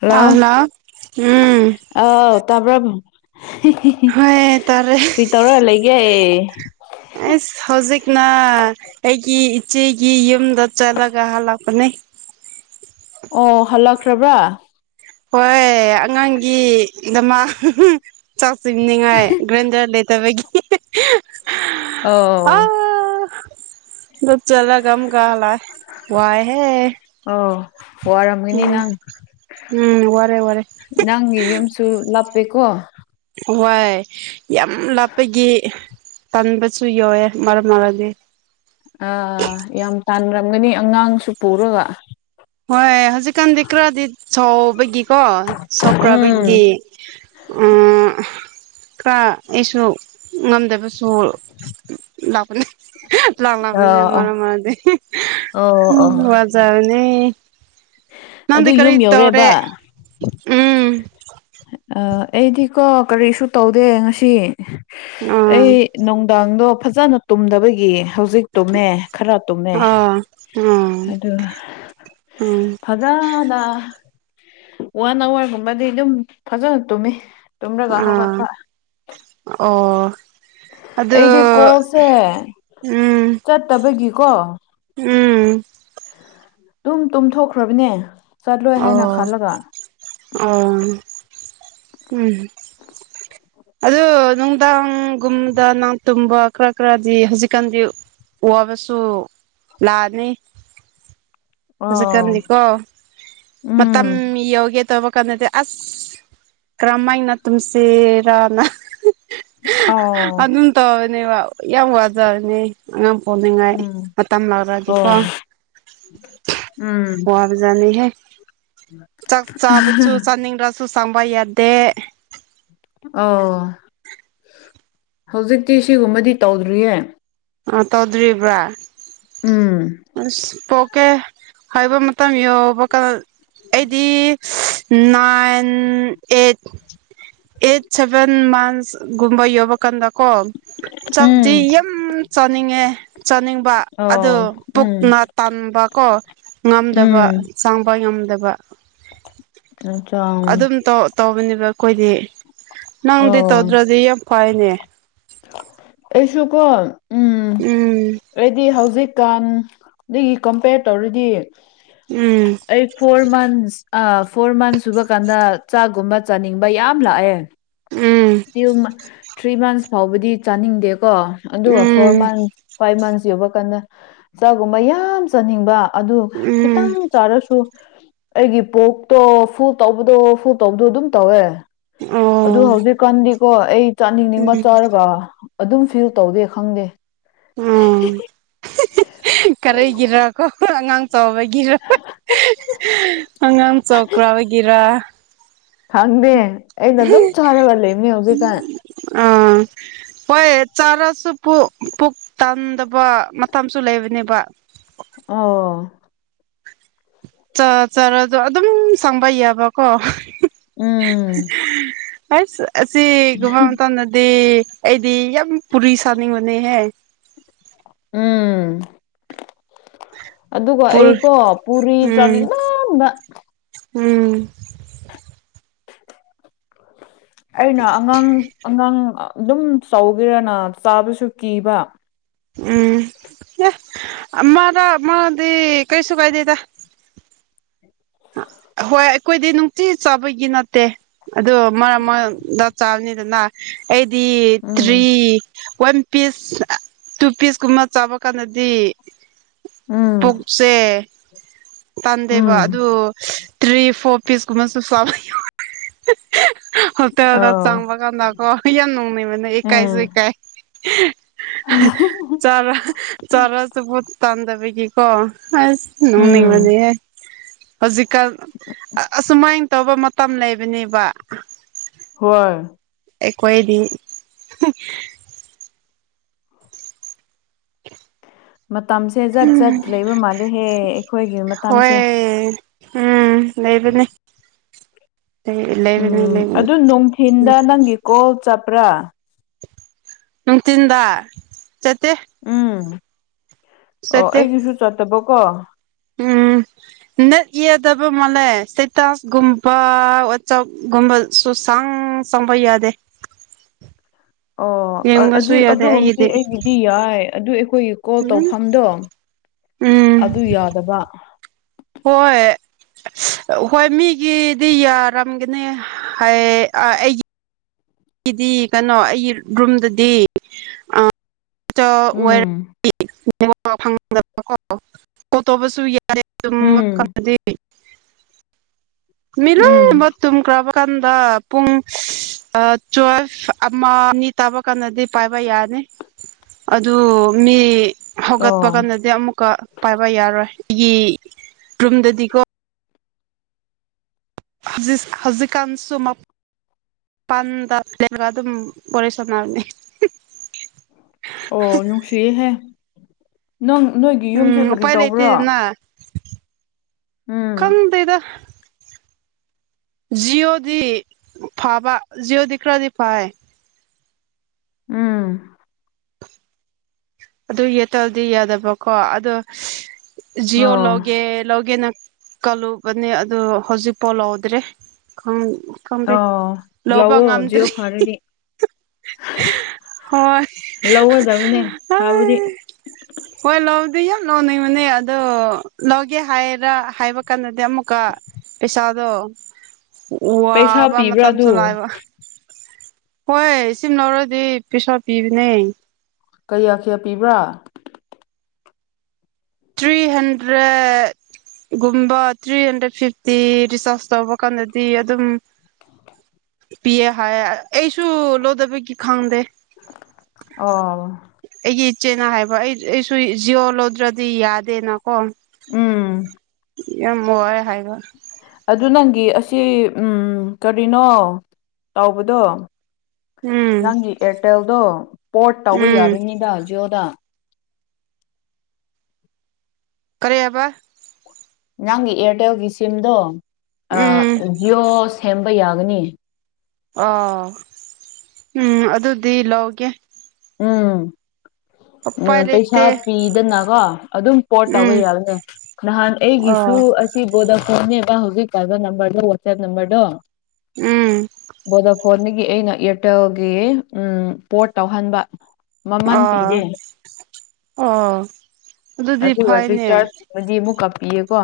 hello ꯎꯝ ꯑꯥꯎ ꯇꯥꯕ꯭ꯔꯝ ꯍꯣꯏ ꯇꯥꯔꯦ ꯀ꯭ꯔꯤ ꯇꯧꯔ ꯂꯩꯒꯦ ꯑꯁ ꯍꯧꯖꯤꯛꯅ ꯑꯩꯒꯤ ꯏꯆꯦꯒꯤ ꯌꯨꯝꯗ ꯆꯠꯂꯒ ꯍꯜꯂꯛꯄꯅꯦ ꯑꯣ ꯍꯜꯂꯛꯈ꯭ꯔꯕ꯭ꯔꯥ ꯍꯣꯏ ꯑꯉꯥꯡꯒꯤ ꯗꯃꯛ [unintelligible] ꯆꯥꯛ ꯆꯨꯝꯅꯤꯉꯥꯏ ꯒ꯭ꯔꯦꯟꯗꯔ ꯂꯩꯇꯕꯒꯤ [unintelligible] ꯑꯥ ꯑꯣ ꯒꯨꯞ ꯆꯠꯂꯒ ꯑꯃꯨꯛꯀ ꯍꯜꯂꯛꯑꯦ ꯋꯥꯏ ꯍꯦ ꯑꯣ ꯋꯥꯔꯝꯒꯅꯤ ꯅꯪ ꯎꯝ ꯋꯥꯔꯦ ꯋꯥꯔꯦ ꯅꯪꯒꯤ ꯌꯨꯝꯁꯨꯨ ꯂꯥꯞꯄꯦꯀꯣ ꯍ꯭ꯋꯥꯏ ꯌꯥꯝ ꯂꯥꯞꯄꯒꯤ ꯇꯟꯕꯁꯨ ꯌꯥꯎꯑꯦ ꯃꯔꯛ ꯃꯔꯛꯗꯤ ꯑꯥ ꯌꯥꯝ ꯇꯥꯟꯔꯝꯒꯅꯤ ꯑꯉꯥꯡꯁꯨ ꯄꯨꯔꯒ ꯍꯣꯏ ꯍꯧꯖꯤꯛꯀꯥꯟꯗꯤ ꯈꯔꯗꯤ ꯆꯥꯎꯕꯒꯤꯀꯣ ꯎꯝ ꯁꯣꯛꯀ꯭ꯔꯥꯕꯒꯤ ꯎꯝ ꯈꯔ ꯑꯩꯁꯨ ꯉꯝꯗꯕꯁꯨ ꯂꯥꯛꯄꯅꯦ [unintelligible] ꯂꯥꯛ ꯑ ꯂꯥꯛꯃꯤꯟꯅ ꯑ ꯃꯔꯝ ꯑꯣꯏꯔꯗꯤ ꯑꯣ ꯑꯣ [unintelligible] ꯋꯥꯖꯔꯅꯤ ꯅꯪꯗꯤ ꯑꯗꯨ ꯀꯔꯤ ꯌꯨꯝ ꯇꯧꯔꯦ ꯌꯧꯔꯦꯕ ꯎꯝ ꯑ ꯑꯩꯗꯤꯀꯣ ꯀꯔꯤꯁꯨ ꯇꯧꯗꯦ ꯉꯁꯤ ꯑꯥ ꯑꯩ ꯅꯨꯡꯗꯥꯡꯗꯣ ꯐꯖꯅ ꯇꯨꯝꯗꯕꯒꯤ ꯍꯧꯖꯤꯛ ꯇꯨꯝꯃꯦ ꯈꯔꯞ ꯇꯨꯝꯃꯦ ꯑꯥ ꯎꯝ ꯑꯗꯨꯒ ꯎꯝ ꯐꯖꯅ ꯋꯥꯟ ꯑꯋꯥꯔꯒꯨꯝꯕꯗꯤ ꯑꯗꯨꯝ ꯐꯖꯅ ꯇꯨꯝꯃꯤ ꯇꯨꯝꯔꯒ ꯑꯥ ꯍꯧꯒꯠꯄ ꯑꯣ ꯑꯗꯨ ꯑꯩꯗꯤ ꯀꯣꯜꯁꯦ ꯎꯝ ꯆꯠꯇꯕꯒꯤꯀꯣ ꯎꯝ ꯗꯨꯝ ꯇꯨꯝꯊꯣꯛꯈ꯭ꯔꯕꯅꯦ ꯆꯠꯂꯣꯏ ꯍꯥꯏꯅ ꯑꯣ ꯈꯜꯂꯒ ꯑꯣ ꯎꯝ ꯑꯗꯨ ꯅꯨꯡꯗꯥꯡꯒꯨꯝꯗ ꯅꯪ ꯇꯨꯝꯕ ꯈꯔ ꯈꯔꯗꯤ ꯍꯧꯖꯤꯛꯀꯥꯟꯗꯤ ꯋꯥꯕꯁꯨ ꯂꯥꯛꯑꯅꯤ ꯑꯣ ꯍꯧꯖꯤꯛꯀꯥꯟꯗꯤꯀꯣ ꯃꯇꯝ ꯎꯝ ꯌꯧꯒꯦ ꯇꯧꯕ ꯀꯥꯟꯅꯗꯦ ꯑꯁ ꯀꯔꯝꯃꯥꯏꯅ ꯇꯨꯝ ꯁꯦ ꯔꯥ ꯅ ꯑꯣ ꯑꯗꯨꯝ ꯇꯧꯔꯅꯦꯕ ꯌꯥꯝ ꯋꯥꯖꯔꯅꯤ ꯑꯉꯥꯡ ꯄꯣꯛꯅꯤꯡꯉꯥꯏ ꯎꯝ ꯃꯇꯝ ꯑꯣ ꯌꯧꯔꯛꯑꯗꯤꯀꯣ ꯎꯝ ꯋꯥꯕ ꯖꯥꯠꯅꯤꯍꯦ ꯆꯥꯛ ꯆꯥꯕꯁꯨ ꯆꯥꯅꯤꯡꯗ꯭ꯔꯁꯨ ꯆꯪꯕ ꯌꯥꯗꯦ ꯑꯣ ꯍꯧꯖꯤꯛꯇꯤ ꯁꯤꯒꯨꯝꯕꯗꯤ ꯇꯧꯗ꯭ꯔꯤꯌꯦ ꯑꯣ ꯇꯧꯗ꯭ꯔꯤꯕ꯭ꯔꯥ ꯎꯝ ꯑꯁ ꯄꯣꯛꯀꯦ ꯍꯥꯏꯕ ꯃꯇꯝ ꯌꯧꯕ ꯀꯥꯟ ꯑꯩꯗꯤ ꯅꯥꯏꯟ ꯑꯦꯠ ꯑꯩꯠ ꯁꯦꯚꯦꯟ ꯃꯥꯟꯁꯒꯨꯝꯕ ꯌꯧꯕ ꯀꯥꯟꯗꯀꯣ ꯆꯥꯛꯗꯤ ꯎꯝ ꯌꯥꯝ ꯆꯥꯅꯤꯡꯉꯦ ꯆꯥꯅꯤꯡꯕ ꯑꯗꯨ ꯑꯣ ꯎꯝ ꯄꯨꯛꯅ ꯇꯟꯕ ꯀꯣ ꯉꯝꯗꯕ ꯎꯝ ꯆꯡꯕ ꯉꯝꯗꯕ ꯑꯆꯥ ꯑꯗꯨꯝ ꯇꯧ ꯇꯧꯕꯅꯦꯕ ꯑꯩꯈꯣꯏꯗꯤ ꯅꯪꯗꯤ ꯑꯣ ꯇꯧꯗ꯭ꯔꯗꯤ ꯌꯥꯝ ꯐꯥꯏꯌꯦꯅꯦ ꯑꯩꯁꯨ ꯀꯣꯟ ꯎꯝ ꯑꯩꯗꯤ ꯍꯧꯖꯤꯛꯀꯥꯟꯗꯒꯤ ꯀꯝꯄꯦꯌꯔ ꯇꯧꯔꯗꯤ ꯎꯝ ꯑꯩ ꯐꯣꯔ ꯃꯟꯁ ꯑ ꯐꯣꯔ ꯃꯟꯁ ꯁꯨꯕ ꯀꯥꯟꯗ ꯆꯥꯛꯒꯨꯝꯕ ꯆꯥꯅꯤꯡꯕ ꯌꯥꯝ ꯂꯥꯛꯑꯦ [unintelligible] ꯊ꯭ꯔꯤ ꯃꯟꯁ ꯐꯥꯎꯕꯗꯤ ꯆꯥꯅꯤꯡꯗꯦ ꯀꯣ ꯑꯗꯨꯒ four um um months five months ꯌꯧꯕ ꯀꯥꯟꯗ ꯆꯥꯛꯒꯨꯝꯕ ꯌꯥꯝ ꯆꯥꯅꯤꯡꯕ ꯑꯗꯨ ꯈꯤ__ ꯎꯝ ꯇꯪ ꯆꯥꯔꯁꯨ ꯑꯩꯒꯤ ꯄꯣꯛꯇꯣ ꯐꯨꯜ ꯇꯧꯕꯗꯣ ꯐꯨꯜ ꯇꯧꯕꯗꯣ ꯑꯗꯨꯝ ꯇꯧꯋꯦ ꯑꯗꯨ ꯑꯣ ꯍꯧꯖꯤꯛꯀꯥꯟꯗꯤꯀꯣ ꯑꯩ ꯆꯥꯅꯤꯡꯅꯤꯡꯕ ꯎꯝ ꯆꯥꯔꯒ ꯑꯗꯨꯝ ꯐꯤꯜ ꯇꯧꯗꯦ ꯈꯪꯗꯦ ꯎꯝ ꯀꯔꯤꯒꯤꯔꯀꯣ ꯑꯉꯥꯡ ꯆꯥꯎꯕꯒꯤꯔ ꯑꯉꯥꯡ ꯆꯧꯀ꯭ꯔꯥꯕꯒꯤꯔꯥ ꯈꯪꯗꯦ ꯑꯩꯅ ꯑꯗꯨꯝ ꯆꯥꯔꯒ ꯂꯩꯕꯅꯦ ꯍꯧꯖꯤꯛꯀꯥꯟ ꯑꯥ ꯍꯣꯏ ꯆꯥꯔꯁꯨ ꯄꯨꯛ ꯄꯨꯛ ꯇꯥꯟꯗꯕ ꯃꯇꯝꯁꯨ ꯂꯩꯕꯅꯦꯕ ꯑꯣ ꯆ ꯆꯔꯁꯨ ꯑꯗꯨꯝ ꯁꯪꯕ ꯌꯥꯕꯀꯣ ꯎꯝ ꯍꯁ ꯑꯁꯤꯒꯨꯝꯕ ꯃꯇꯝꯗꯗꯤ ꯑꯩꯗꯤ ꯌꯥꯝ ꯄꯨꯔꯤ ꯁꯥꯅꯤꯡꯕꯅꯦꯍꯦ ꯎꯝ ꯑꯗꯨꯒ ꯄꯨꯔ ꯑꯩꯀꯣ ꯕꯨꯔꯤ ꯎꯝ ꯆꯥꯅꯤꯡ ꯌꯥꯝꯕ ꯎꯝ ꯑꯩꯅ ꯑꯉꯥꯡ ꯑꯉꯥꯡ ꯑꯗꯨꯝ ꯆꯧꯒꯦꯔꯅ ꯆꯥꯕꯁꯨ ꯀꯤꯕ ꯎꯝ ꯌꯦ ꯑꯃꯥꯔꯛ ꯑꯃꯥꯗꯤ ꯀꯩꯁꯨ ꯀꯥꯏꯗꯦꯗ ꯍꯣꯏ ꯑꯩꯈꯣꯏꯗꯤ ꯅꯨꯡꯇꯤ ꯆꯥꯕꯒꯤ ꯅꯠꯇꯦ ꯑꯗꯨ ꯃꯔꯛꯗ ꯆꯥꯕꯅꯤꯗꯅ ꯑꯩꯗꯤ ꯎꯝ three one piece two piece ꯀꯨꯝꯕ ꯆꯥꯕ ꯀꯥꯟꯗꯗꯤ ꯎꯝ ꯄꯨꯛꯁꯦ ꯇꯥꯟꯗꯦꯕ ꯎꯝ ꯑꯗꯣ ꯇ꯭ꯔꯤ ꯐꯣꯔ ꯄꯤꯁ ꯀꯨꯝꯕꯁꯨ ꯌꯥ ꯍꯣꯇꯦꯜꯗ ꯑꯥ ꯆꯪꯕ ꯀꯥꯟꯗꯀꯣ ꯌꯥꯝ ꯅꯣꯡꯅꯕꯅꯦ ꯎꯝ ꯏꯀꯥꯏꯁꯨ ꯏꯀꯥꯏ ꯆꯔꯥ ꯆꯥꯔꯁꯨ ꯄꯨꯛ ꯇꯥꯟꯗꯕꯒꯤꯀꯣ ꯑꯩꯁ ꯅꯣꯡꯅꯤꯡꯕꯅ ꯎꯝ ꯍꯧꯖꯤꯛꯀꯥꯟ ꯑ ꯑꯁꯨꯃꯥꯏꯅ ꯇꯧꯕ ꯃꯇꯝ ꯂꯩꯕꯅꯦꯕ ꯍꯣꯏ ꯑꯩꯀꯣꯏꯗꯤ ꯃꯇꯝꯁꯦ ꯖꯠ ꯖꯠ ꯂꯩꯕ ꯃꯥꯜꯂꯦꯍꯦ ꯑꯩꯈꯣꯏꯒꯤ ꯃꯇꯥꯡꯁꯦ ꯍꯣꯏ ꯎꯝ ꯂꯩꯩꯕꯅꯦ ꯎꯝ ꯑꯗꯨ ꯅꯨꯡꯊꯤꯟꯗ ꯎꯝ ꯅꯪꯒꯤ ꯀꯣꯜ ꯆꯠꯄ꯭ꯔꯥ ꯅꯨꯡꯊꯤꯟꯗ ꯆꯠꯇꯦ ꯎꯝ ꯑꯣ ꯆꯠꯇꯦ ꯑꯩꯒꯤꯁꯨ ꯆꯠꯇꯕꯀꯣ ꯎꯝ ꯅꯠ ꯌꯦꯗꯕ ꯃꯥꯜꯂꯦ ꯁꯇꯦꯇꯥꯁꯒꯨꯝꯕ ꯋꯥꯆꯞꯒꯨꯝꯕ ꯁꯨꯁꯥꯡ ꯆꯥꯡꯕ ꯌꯥꯗꯦ ꯑꯣ ꯌꯦꯡꯕꯁꯨ ꯑꯗꯤ ꯌꯥꯗꯦ ꯑꯗꯨꯒꯨꯝꯕꯗꯤ ꯑꯩꯒꯤꯗꯤ ꯌꯥꯏ ꯑꯗꯨ ꯑꯩꯈꯣꯏꯒꯤ ꯀꯣꯜ ꯎꯝ ꯇꯧꯐꯝꯗꯣ ꯎꯝ ꯑꯗꯨ ꯌꯥꯗꯕ ꯍꯣꯏ ꯍꯣꯏ ꯃꯤꯒꯤꯗꯤ ꯌꯥꯔꯝꯒꯅꯤ ꯍꯥꯏ ꯑ ꯑꯩꯒꯤ ꯑꯩꯗꯤ ꯀꯩꯅꯣ ꯑꯩꯒꯤ ꯔꯨꯝꯗꯗꯤ ꯆ ꯎꯝ ꯑꯣꯏ ꯎꯝ [unintelligible] ꯃꯤ ꯎꯝ ꯂꯣꯏꯕꯛ ꯇꯨꯝꯈ꯭ꯔꯕ ꯀꯥꯟꯗ ꯄꯨꯡ ꯇꯨꯋꯦꯜꯐ ꯑꯃ ꯑꯅꯤ ꯇꯥꯕ ꯀꯥꯟꯗꯗꯤ ꯄꯥꯏꯕ ꯌꯥꯅꯤ ꯑꯗꯨ ꯃꯤ ꯍꯧꯒꯠꯄ ꯑꯣ ꯀꯥꯟꯗꯗꯤ ꯑꯃꯨꯛꯀ ꯄꯥꯏꯕ ꯌꯥꯔꯣꯏ ꯑꯩꯒꯤ ꯔꯨꯝꯗꯗꯤꯀꯣ ꯍꯧꯖꯤꯁ ꯍꯧꯖꯤꯛꯀꯥꯟꯁꯨ ꯃ ꯄꯥꯟꯗ ꯂꯩꯔꯒ ꯑꯗꯨꯝ ꯋꯥꯔꯦ ꯁꯥꯟꯅꯕꯅꯤ ꯑꯣ ꯅꯨꯡꯁꯤꯍꯦ ꯅꯪ ꯅꯣꯏꯒꯤ ꯌꯨꯝꯁꯦ ꯎꯝ ꯀꯔꯤ ꯎꯄꯥꯏ ꯇꯧꯕ꯭ꯔꯣ ꯂꯩꯇꯦꯗꯅ ꯈꯪꯗꯦꯗ ꯖꯤꯌꯑꯣꯗꯤ ꯐꯥꯕ ꯖꯤꯌꯣꯗꯤ ꯈꯔꯗꯤ ꯐꯥꯏ ꯎꯝ ꯑꯗꯨ ꯌꯦꯠꯇꯕꯗꯤ ꯌꯥꯗꯕꯀꯣ ꯑꯗꯣ ꯖꯤꯑꯣ ꯑꯣ ꯂꯣꯒꯦ ꯂꯒꯦ ꯅ ꯀꯜꯂꯨꯕꯅꯦ ꯑꯗꯨ ꯍꯧꯖꯤꯛꯐꯥꯎ ꯂꯧꯗ꯭ꯔꯦ ꯈꯪꯗꯦ ꯑ ꯂꯧꯕ ꯂꯑꯣꯣꯖꯤꯣ ꯉꯝꯗ꯭ꯔꯤ ꯐꯥꯔꯦꯗꯤ ꯍꯣꯏ ꯑ ꯐꯕꯗꯤ ꯍꯣꯏ ꯂꯧꯗꯤ ꯌꯥꯝ ꯂꯧꯅꯤꯡꯕꯅꯦ ꯑꯗꯣ ꯂꯧꯒꯦ ꯍꯥꯏꯔ ꯍꯥꯏꯕ ꯀꯩꯅꯣꯗꯤ ꯑꯃꯨꯛꯀ ꯄꯩꯁꯥꯗꯣ ꯄꯩꯁꯥ ꯋꯥꯕ ꯄꯤꯕ꯭ꯔꯥ ꯃꯇꯝꯁꯨ ꯑꯗꯨ ꯂꯥꯛꯕ ꯍꯣꯏ ꯁꯤꯝ ꯂꯧꯔꯗꯤ ꯄꯩꯁꯥ ꯄꯤꯕꯅꯦ ꯀꯌꯥ ꯀꯌꯥ ꯄꯤꯕ꯭ꯔꯥ ꯊ꯭ꯔꯤ ꯍꯟꯗ꯭ꯔꯦꯠ ꯒꯨꯝꯕ ꯊ꯭ꯔꯤ ꯍꯟꯗ꯭ꯔꯦꯠ ꯐꯤꯐꯇꯤ ꯔꯤꯆꯥꯔꯖ ꯇꯧꯕ ꯀꯥꯟꯗꯗꯤ ꯑꯗꯨꯝ ꯄꯤꯌꯦ ꯍꯥꯏ ꯑꯩꯁꯨ ꯂꯣꯗꯕ ꯀ ꯈꯥꯎꯗꯦ ꯑ ꯑꯩꯒꯤ ꯏꯆꯦꯅ ꯍꯥꯏꯕ ꯑꯩ ꯑꯩꯁꯨ ꯖꯤꯌꯑꯣ ꯂꯧꯗ꯭ꯔꯗꯤ ꯌꯥꯗꯦꯅꯀꯣ ꯎꯝ ꯌꯥꯝ ꯋꯥꯅꯨꯡ ꯍꯥꯏꯕ ꯑꯗꯨ ꯅꯪꯒꯤ ꯑꯁꯤ ꯎ ꯀꯔꯤꯅꯣ ꯆꯥꯎꯥꯎꯕꯗꯣ ꯎꯝ ꯅꯪꯒꯤ ꯑꯦꯌꯥꯔꯇꯦꯜꯗꯣ ꯄꯣꯔꯠ ꯇꯧꯕ ꯎꯝ ꯌꯥꯔꯣꯏꯅꯤꯗ ꯖꯤꯑꯣꯣꯗ ꯀꯔꯦ ꯍꯥꯏꯕ ꯅꯪꯒꯤ ꯏꯌꯥꯔꯇꯦꯜꯒꯤ ꯁꯤꯝꯗꯣ ꯎꯝ ꯖꯤꯌꯑꯣ ꯁꯦꯝꯕ ꯌꯥꯒꯅꯤ ꯑꯣ ꯎꯝ ꯑꯗꯨꯗꯤ ꯂꯧꯒꯦ ꯎꯝ ꯎꯄꯥꯏ ꯎꯝ ꯄꯩꯁꯥ ꯂꯩꯇꯦ ꯄꯤ ꯑꯗꯨꯅ ꯀꯣ ꯑꯗꯨꯝ ꯄꯠ ꯇꯧꯕ ꯎꯝ ꯌꯥꯕꯅꯦ ꯅꯍꯥꯟ ꯑꯩꯒꯤꯁꯨ ꯑꯣ ꯁꯤ ꯕꯣꯗ ꯐꯣꯟꯅꯦꯕ ꯍꯧꯖꯤꯛ ꯀꯥꯏꯕ ꯅꯝꯕꯔꯗꯣ ꯋꯥꯆꯦꯞ ꯅꯝꯕꯔꯗꯣ ꯎꯝ ꯕꯣꯗ ꯐꯣꯟꯗꯒꯤ ꯑꯩꯅ ꯏꯌꯥꯔꯇꯦꯜꯒꯤ ꯎ ꯄꯣꯠ ꯇꯧꯍꯟꯕ ꯃꯃꯟ ꯑꯣ ꯄꯤꯔꯦ ꯑꯣ ꯑꯗꯨꯗꯤ ꯑꯗꯨꯒꯗꯤ ꯆꯔ ꯐꯩꯅꯦ ꯑꯗꯨꯗꯤ ꯑꯃꯨꯛ ꯀꯥꯞꯄꯤꯌꯦꯀꯣ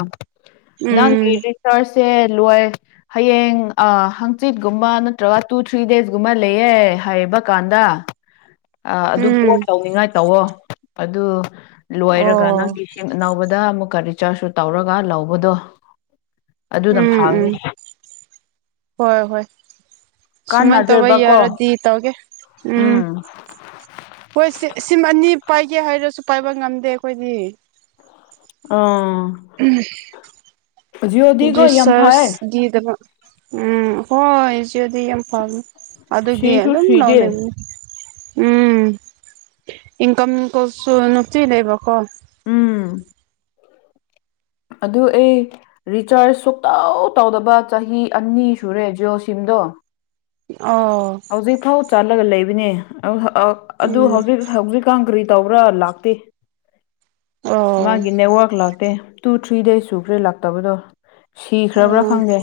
ꯅꯪꯒꯤ ꯎꯝ ꯔꯤꯆꯥꯔꯁꯁꯦ ꯂꯣꯏ ꯍꯌꯦꯡ ꯍꯪꯆꯤꯠꯀꯨꯝꯕ ꯅꯠꯇ꯭ꯔꯒ ꯇꯨ ꯊ꯭ꯔꯤ ꯗꯦꯖꯀꯨꯝꯕ ꯂꯩꯌꯦ ꯍꯥꯏꯕ ꯀꯥꯟꯗ ꯑꯗꯨ ꯄꯣꯠ ꯎꯝ ꯇꯧꯅꯤꯉꯥꯏ ꯇꯧꯋꯣ ꯑꯗꯨ ꯂꯣꯏꯔꯒ ꯑꯣ ꯅꯪꯒꯤ ꯅꯧꯕꯗ ꯑꯃꯨꯛꯀ ꯔꯤꯆꯥꯔꯖꯁꯨ ꯇꯧꯔꯒ ꯂꯧꯕꯗꯣ ꯑꯗꯨꯗ ꯎꯝ ꯎꯝ ꯐꯅꯤ ꯍꯣꯏ ꯍꯣꯏ ꯁꯨꯃꯥꯏꯅ ꯇꯧꯧꯕ ꯀꯥꯟꯅꯗꯦꯕꯀꯣ ꯌꯥꯔꯗꯤ ꯇꯧꯒꯦ ꯎꯝ ꯍꯣꯏ ꯁꯤ ꯁꯤꯝ ꯑꯅꯤ ꯄꯥꯏꯒꯦ ꯍꯥꯏꯔꯁꯨ ꯄꯥꯏꯕ ꯉꯝꯗꯦ ꯑꯩꯈꯣꯏꯗꯤ ꯑꯥ ꯖꯤꯑꯣꯗꯤꯀꯣ ꯗꯔꯤꯁ ꯌꯥꯝ ꯐꯩ ꯆꯔꯁꯒꯤꯗꯕ ꯎꯝ ꯍꯣꯏ ꯍꯧꯖꯤꯗꯤ ꯌꯥꯝ ꯐꯉꯦ ꯑꯗꯨꯒꯤ ꯁꯤꯁꯨ ꯁꯤꯗꯦ ꯅꯅꯦ ꯎꯝ ꯏꯟꯀꯝ ꯀꯁꯨ ꯅꯠꯇ ꯂꯩꯕ ꯀꯣ ꯎꯝ ꯑꯗꯨ ꯑꯩ ꯔꯤꯆꯥꯔꯖ ꯁꯨꯇꯧ ꯇꯧꯗꯕ ꯆꯍꯤ ꯑꯅꯤ ꯁꯨꯔꯦ ꯖꯤꯑꯣ ꯁꯤꯝꯗꯣ ꯑꯣ ꯍꯧꯖꯤꯛ ꯊꯥꯎ ꯆꯥꯜꯂꯒ ꯂꯩꯕꯅꯦ ꯑꯗꯨ ꯎꯝ ꯍꯧꯖꯤꯛ ꯍꯧꯖꯤꯛꯀꯥꯟ ꯀꯔꯤ ꯇꯧꯕ꯭ꯔꯥ ꯂꯥꯛꯇꯦ ꯑꯣ ꯃꯥꯒꯤ ꯅꯦꯠꯋꯔꯛ ꯂꯥꯛꯇꯦ ꯇꯨ ꯊ꯭ꯔꯤ ꯗꯦꯁ ꯁꯨꯈ꯭ꯔꯦ ꯂꯥꯛꯇꯕꯗꯣ ꯁꯤꯈ꯭ꯔꯕ꯭ꯔꯥ ꯑꯣ ꯈꯪꯗꯦ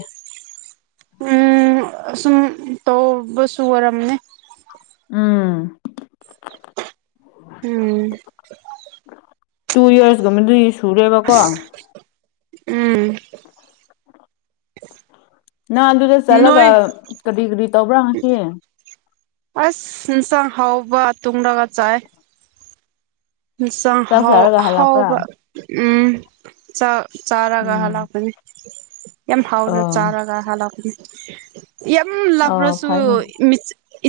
ꯎꯝ ꯁꯨꯝ ꯇꯣ ꯁ ꯑꯣꯏꯔꯝꯅꯦ ꯎꯝ ꯎꯝ ꯇꯨ ꯏꯔꯁꯒ ꯎꯝ ꯅꯪ ꯑꯗꯨꯗ ꯆꯠꯂꯒ ꯅꯣꯏ ꯀꯔꯤ ꯀꯔꯤ ꯇꯧꯕ꯭ꯔꯥ ꯍꯪꯁꯤ ꯑꯁ ꯏꯟꯁꯥꯡ ꯍꯥꯎꯕ ꯇꯨꯡꯔꯒ ꯆꯥꯏ ꯆ ꯆꯥꯛ ꯍꯥꯎ ꯆꯥꯔꯒ ꯍꯜꯂꯛꯄ꯭ꯔꯥ ꯍꯥꯎꯕ ꯎꯝ ꯆꯥꯔꯒ ꯎꯝ ꯍꯜꯂꯛꯄꯅꯤ ꯌꯥꯝ ꯍꯥꯎꯅ ꯑꯥ ꯆꯥꯔꯒ ꯍꯜꯂꯛꯄꯅꯤ ꯌꯥꯝ ꯑꯥ ꯂꯕ꯭ꯔꯁꯨ ꯐꯩꯅꯦ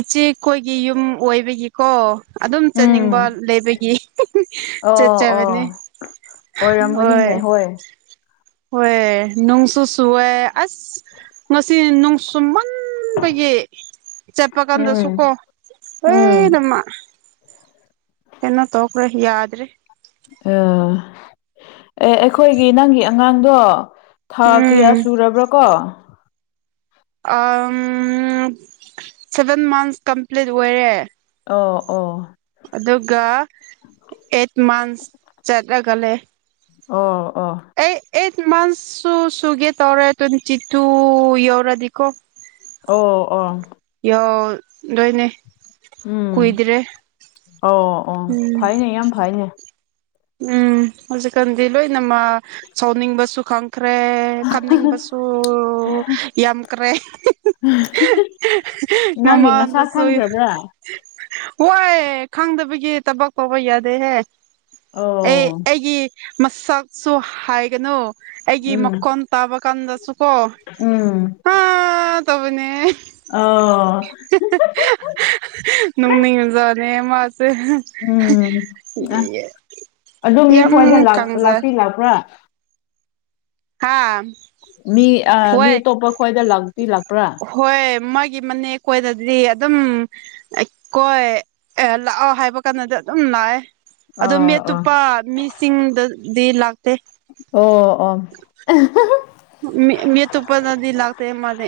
ꯏꯆꯦꯈꯣꯏꯒꯤ ꯌꯨꯝ ꯑꯣꯏꯕꯒꯤ ꯀꯣ ꯑꯗꯨꯝ ꯆꯥꯅꯤꯡꯕ ꯎꯝ ꯂꯩꯕꯒꯤ ꯑꯣ ꯑꯣ ꯆꯠꯆꯕꯅꯦ ꯍꯣꯏ ꯍꯣꯏꯑ ꯅꯨꯡꯁꯨ ꯁꯨꯋꯦ ꯑꯁ ꯉꯁꯤ ꯅꯨꯡꯁꯨꯨꯝꯃꯟꯕꯒꯤ ꯆꯠꯄ ꯀꯥꯟꯗꯁꯨ ꯎꯝ ꯀꯣ ꯎꯝ ꯍꯣꯏꯅꯃ ꯑꯦꯅꯣ ꯇꯒ꯭ꯔꯦ ꯌꯥꯗ꯭ꯔꯤ ꯑ ꯑꯦ ꯑꯩꯈꯣꯏꯒꯤ ꯅꯪꯒꯤ ꯑꯉꯥꯡꯗꯣ ꯊꯥ ꯀꯌꯥ ꯎꯝ ꯆꯨꯔꯕ꯭ꯔꯣ ꯀꯣ ꯁꯚꯦꯟ ꯃꯟꯁ ꯀꯝꯄ꯭ꯂꯤꯠ ꯑꯣꯏꯔꯦ ꯑꯣ ꯑꯣ ꯑꯗꯨꯒ ꯑꯩꯠ ꯃꯟꯁ ꯆꯠꯂꯒ ꯂꯩ ꯑꯣ ꯑꯣ ꯑꯩ ꯑꯩꯠ ꯃꯟꯊꯁꯁꯨ ꯁꯨꯒꯦ ꯇꯧꯔꯦ ꯇ꯭ꯋꯦꯟꯇꯤ ꯇꯨ ꯌꯧꯔꯗꯤꯀꯣ ꯑꯣ ꯑꯣ ꯌꯥꯎꯗꯣꯏꯅꯦ ꯎꯝ ꯀꯨꯏꯗ꯭ꯔꯦ ꯑꯣ ꯑꯣ ꯎꯝ ꯐꯩꯅꯦ ꯌꯥꯝ ꯐꯩꯅꯦ ꯎꯝ ꯍꯧꯖꯤꯛꯀꯥꯟꯗꯤ ꯂꯣꯏꯅꯃ ꯁꯥꯎꯅꯤꯡꯕꯁꯨ ꯈꯪꯈ꯭ꯔꯦ ꯈꯝꯅꯤꯡꯕꯁꯨ ꯌꯥꯝꯈ꯭ꯔꯦ ꯅꯪꯒꯤ ꯃꯁꯥ ꯃꯃꯥꯗꯁꯨꯣ ꯈꯪꯈ꯭ꯔꯕ꯭ꯔꯥ ꯍꯣꯏ ꯈꯪꯗꯕꯒꯤ ꯊꯕꯛ ꯇꯧꯕ ꯌꯥꯗꯦꯍꯦ ꯑꯦ ꯑꯣ ꯑꯩꯒꯤ ꯃꯁꯛꯁꯨ ꯍꯥꯏꯒꯅꯨ ꯑꯩꯒꯤ ꯎꯝ ꯃꯀꯣꯟ ꯇꯥꯕ ꯀꯥꯟꯗꯁꯨ ꯀꯣ ꯎꯝ ꯑꯥ ꯇꯕꯨꯅꯦ ꯑꯣ ꯅꯨꯡ ꯅꯤꯡ ꯃꯖꯥꯅꯦ ꯃꯥꯁꯦ ꯎꯝ ꯑ ꯑꯗꯨ ꯃꯤ ꯌꯥꯝ ꯈꯣꯏꯏꯗ ꯀꯪꯖꯩ ꯂꯥꯛꯄꯤ ꯂꯥꯛꯄ꯭ꯔꯥ ꯍꯥꯥ ꯃꯤ ꯃꯤ ꯑꯇꯣꯞꯄ ꯈ꯭ꯋꯥꯏꯗ ꯂꯥꯛꯇꯤ ꯂꯥꯛꯄ꯭ꯔꯥ ꯍꯣꯏ ꯃꯥꯒꯤ ꯃꯅꯦꯦꯛ ꯀꯣꯏꯗꯗꯤ ꯑꯗꯨꯝ ꯀꯣꯏ ꯂꯥꯛꯑꯣ ꯍꯥꯏꯕ ꯀꯥꯟꯗꯗꯤ ꯑꯗꯨꯝ ꯂꯥꯛꯑꯦ ꯑꯣ ꯑꯥ ꯃꯦꯠ ꯑꯥ ꯑꯇꯣꯞꯄ ꯃꯤꯁꯤꯡꯗꯗꯤ ꯂꯥꯛꯇꯦ ꯑꯣ ꯑꯣ ꯃ ꯇꯨꯞꯄꯗꯗꯤ ꯂꯥꯛꯇꯦ ꯃꯦ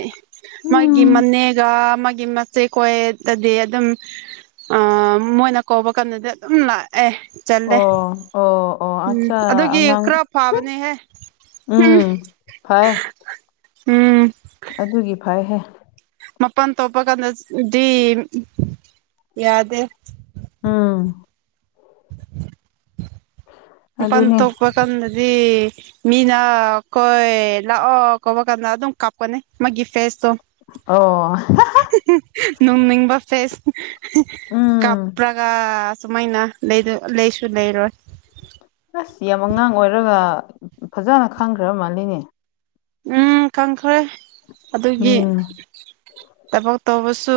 ꯃꯥꯒꯤ ꯎꯝ ꯃꯅꯦꯒ ꯃꯥꯒꯤ ꯃꯆꯦ ꯀꯣꯏ ꯑꯗꯤ ꯑꯗꯨꯝ ꯑ ꯃꯣꯏꯅ ꯀꯧꯕ ꯀꯥꯟꯗꯗꯤ ꯑꯗꯨꯝ ꯂꯥꯛꯑꯦ ꯆꯜꯂꯦ ꯑꯣ ꯑꯣ ꯑꯣ ꯎꯝ ꯑꯠꯆꯥ ꯑꯗꯨꯒꯤ ꯑꯉꯥꯡ ꯈꯔ ꯐꯥꯕꯅꯦꯍꯦ ꯎꯝ ꯐꯥꯏ ꯎꯝ ꯑꯗꯨꯒꯤ ꯐꯩꯍꯦ ꯃꯄꯥꯟ ꯇꯣꯞꯄ ꯀꯥꯟꯗꯗꯤ ꯌꯥꯗꯦ ꯑꯥ ꯃꯄꯥꯟ ꯑꯗꯨꯅꯦ ꯊꯣꯛꯄ ꯀꯥꯟꯗꯗꯤ ꯃꯤꯅ ꯀꯣꯏ ꯂꯥꯛꯑꯣ ꯀꯄ ꯀꯥꯟꯗ ꯑꯗꯨꯝ ꯀꯥꯞꯀꯅꯤ ꯃꯥꯒꯤ ꯐꯦꯁꯇꯣ ꯑꯣ ꯅꯣꯡꯅꯤꯡꯕ ꯐꯦꯁ ꯎꯝ ꯀꯥꯞꯄ꯭ꯔꯒ ꯁꯨꯃꯥꯏꯅ ꯂꯩꯁꯨ ꯂꯩꯔꯣꯏ ꯑꯁ ꯌꯥꯝ ꯑꯉꯥꯡ ꯑꯣꯏꯔꯒ ꯐꯖꯅ ꯈꯪꯈ꯭ꯔ ꯃꯥꯜꯂꯤꯅꯦ ꯎꯝ ꯀꯪꯈ꯭ꯔꯦ ꯑꯗꯨꯒꯤ ꯎꯝ ꯊꯕꯛ ꯇꯧꯕꯁꯨ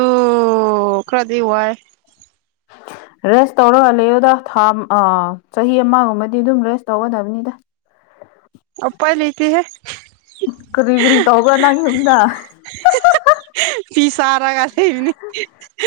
ꯈꯔꯗꯤ ꯋꯥꯏ ꯔꯦꯁ ꯇꯧꯔꯒ ꯂꯩꯌꯣꯗ ꯊꯥ ꯑ ꯆꯍꯤ ꯑꯃꯒꯨꯝꯕꯗꯤ ꯑꯗꯨꯝ ꯔꯦꯁ ꯇꯧꯒꯗꯕꯅꯤꯗ ꯑꯄ ꯂꯩꯇꯍꯦ ꯀꯔꯤ ꯀꯔꯤ ꯇꯧꯕ꯭ꯔꯥ ꯅꯪꯒꯤ ꯌꯝꯗ ꯐꯤ ꯁꯔꯥ ꯀꯔꯦꯅꯦ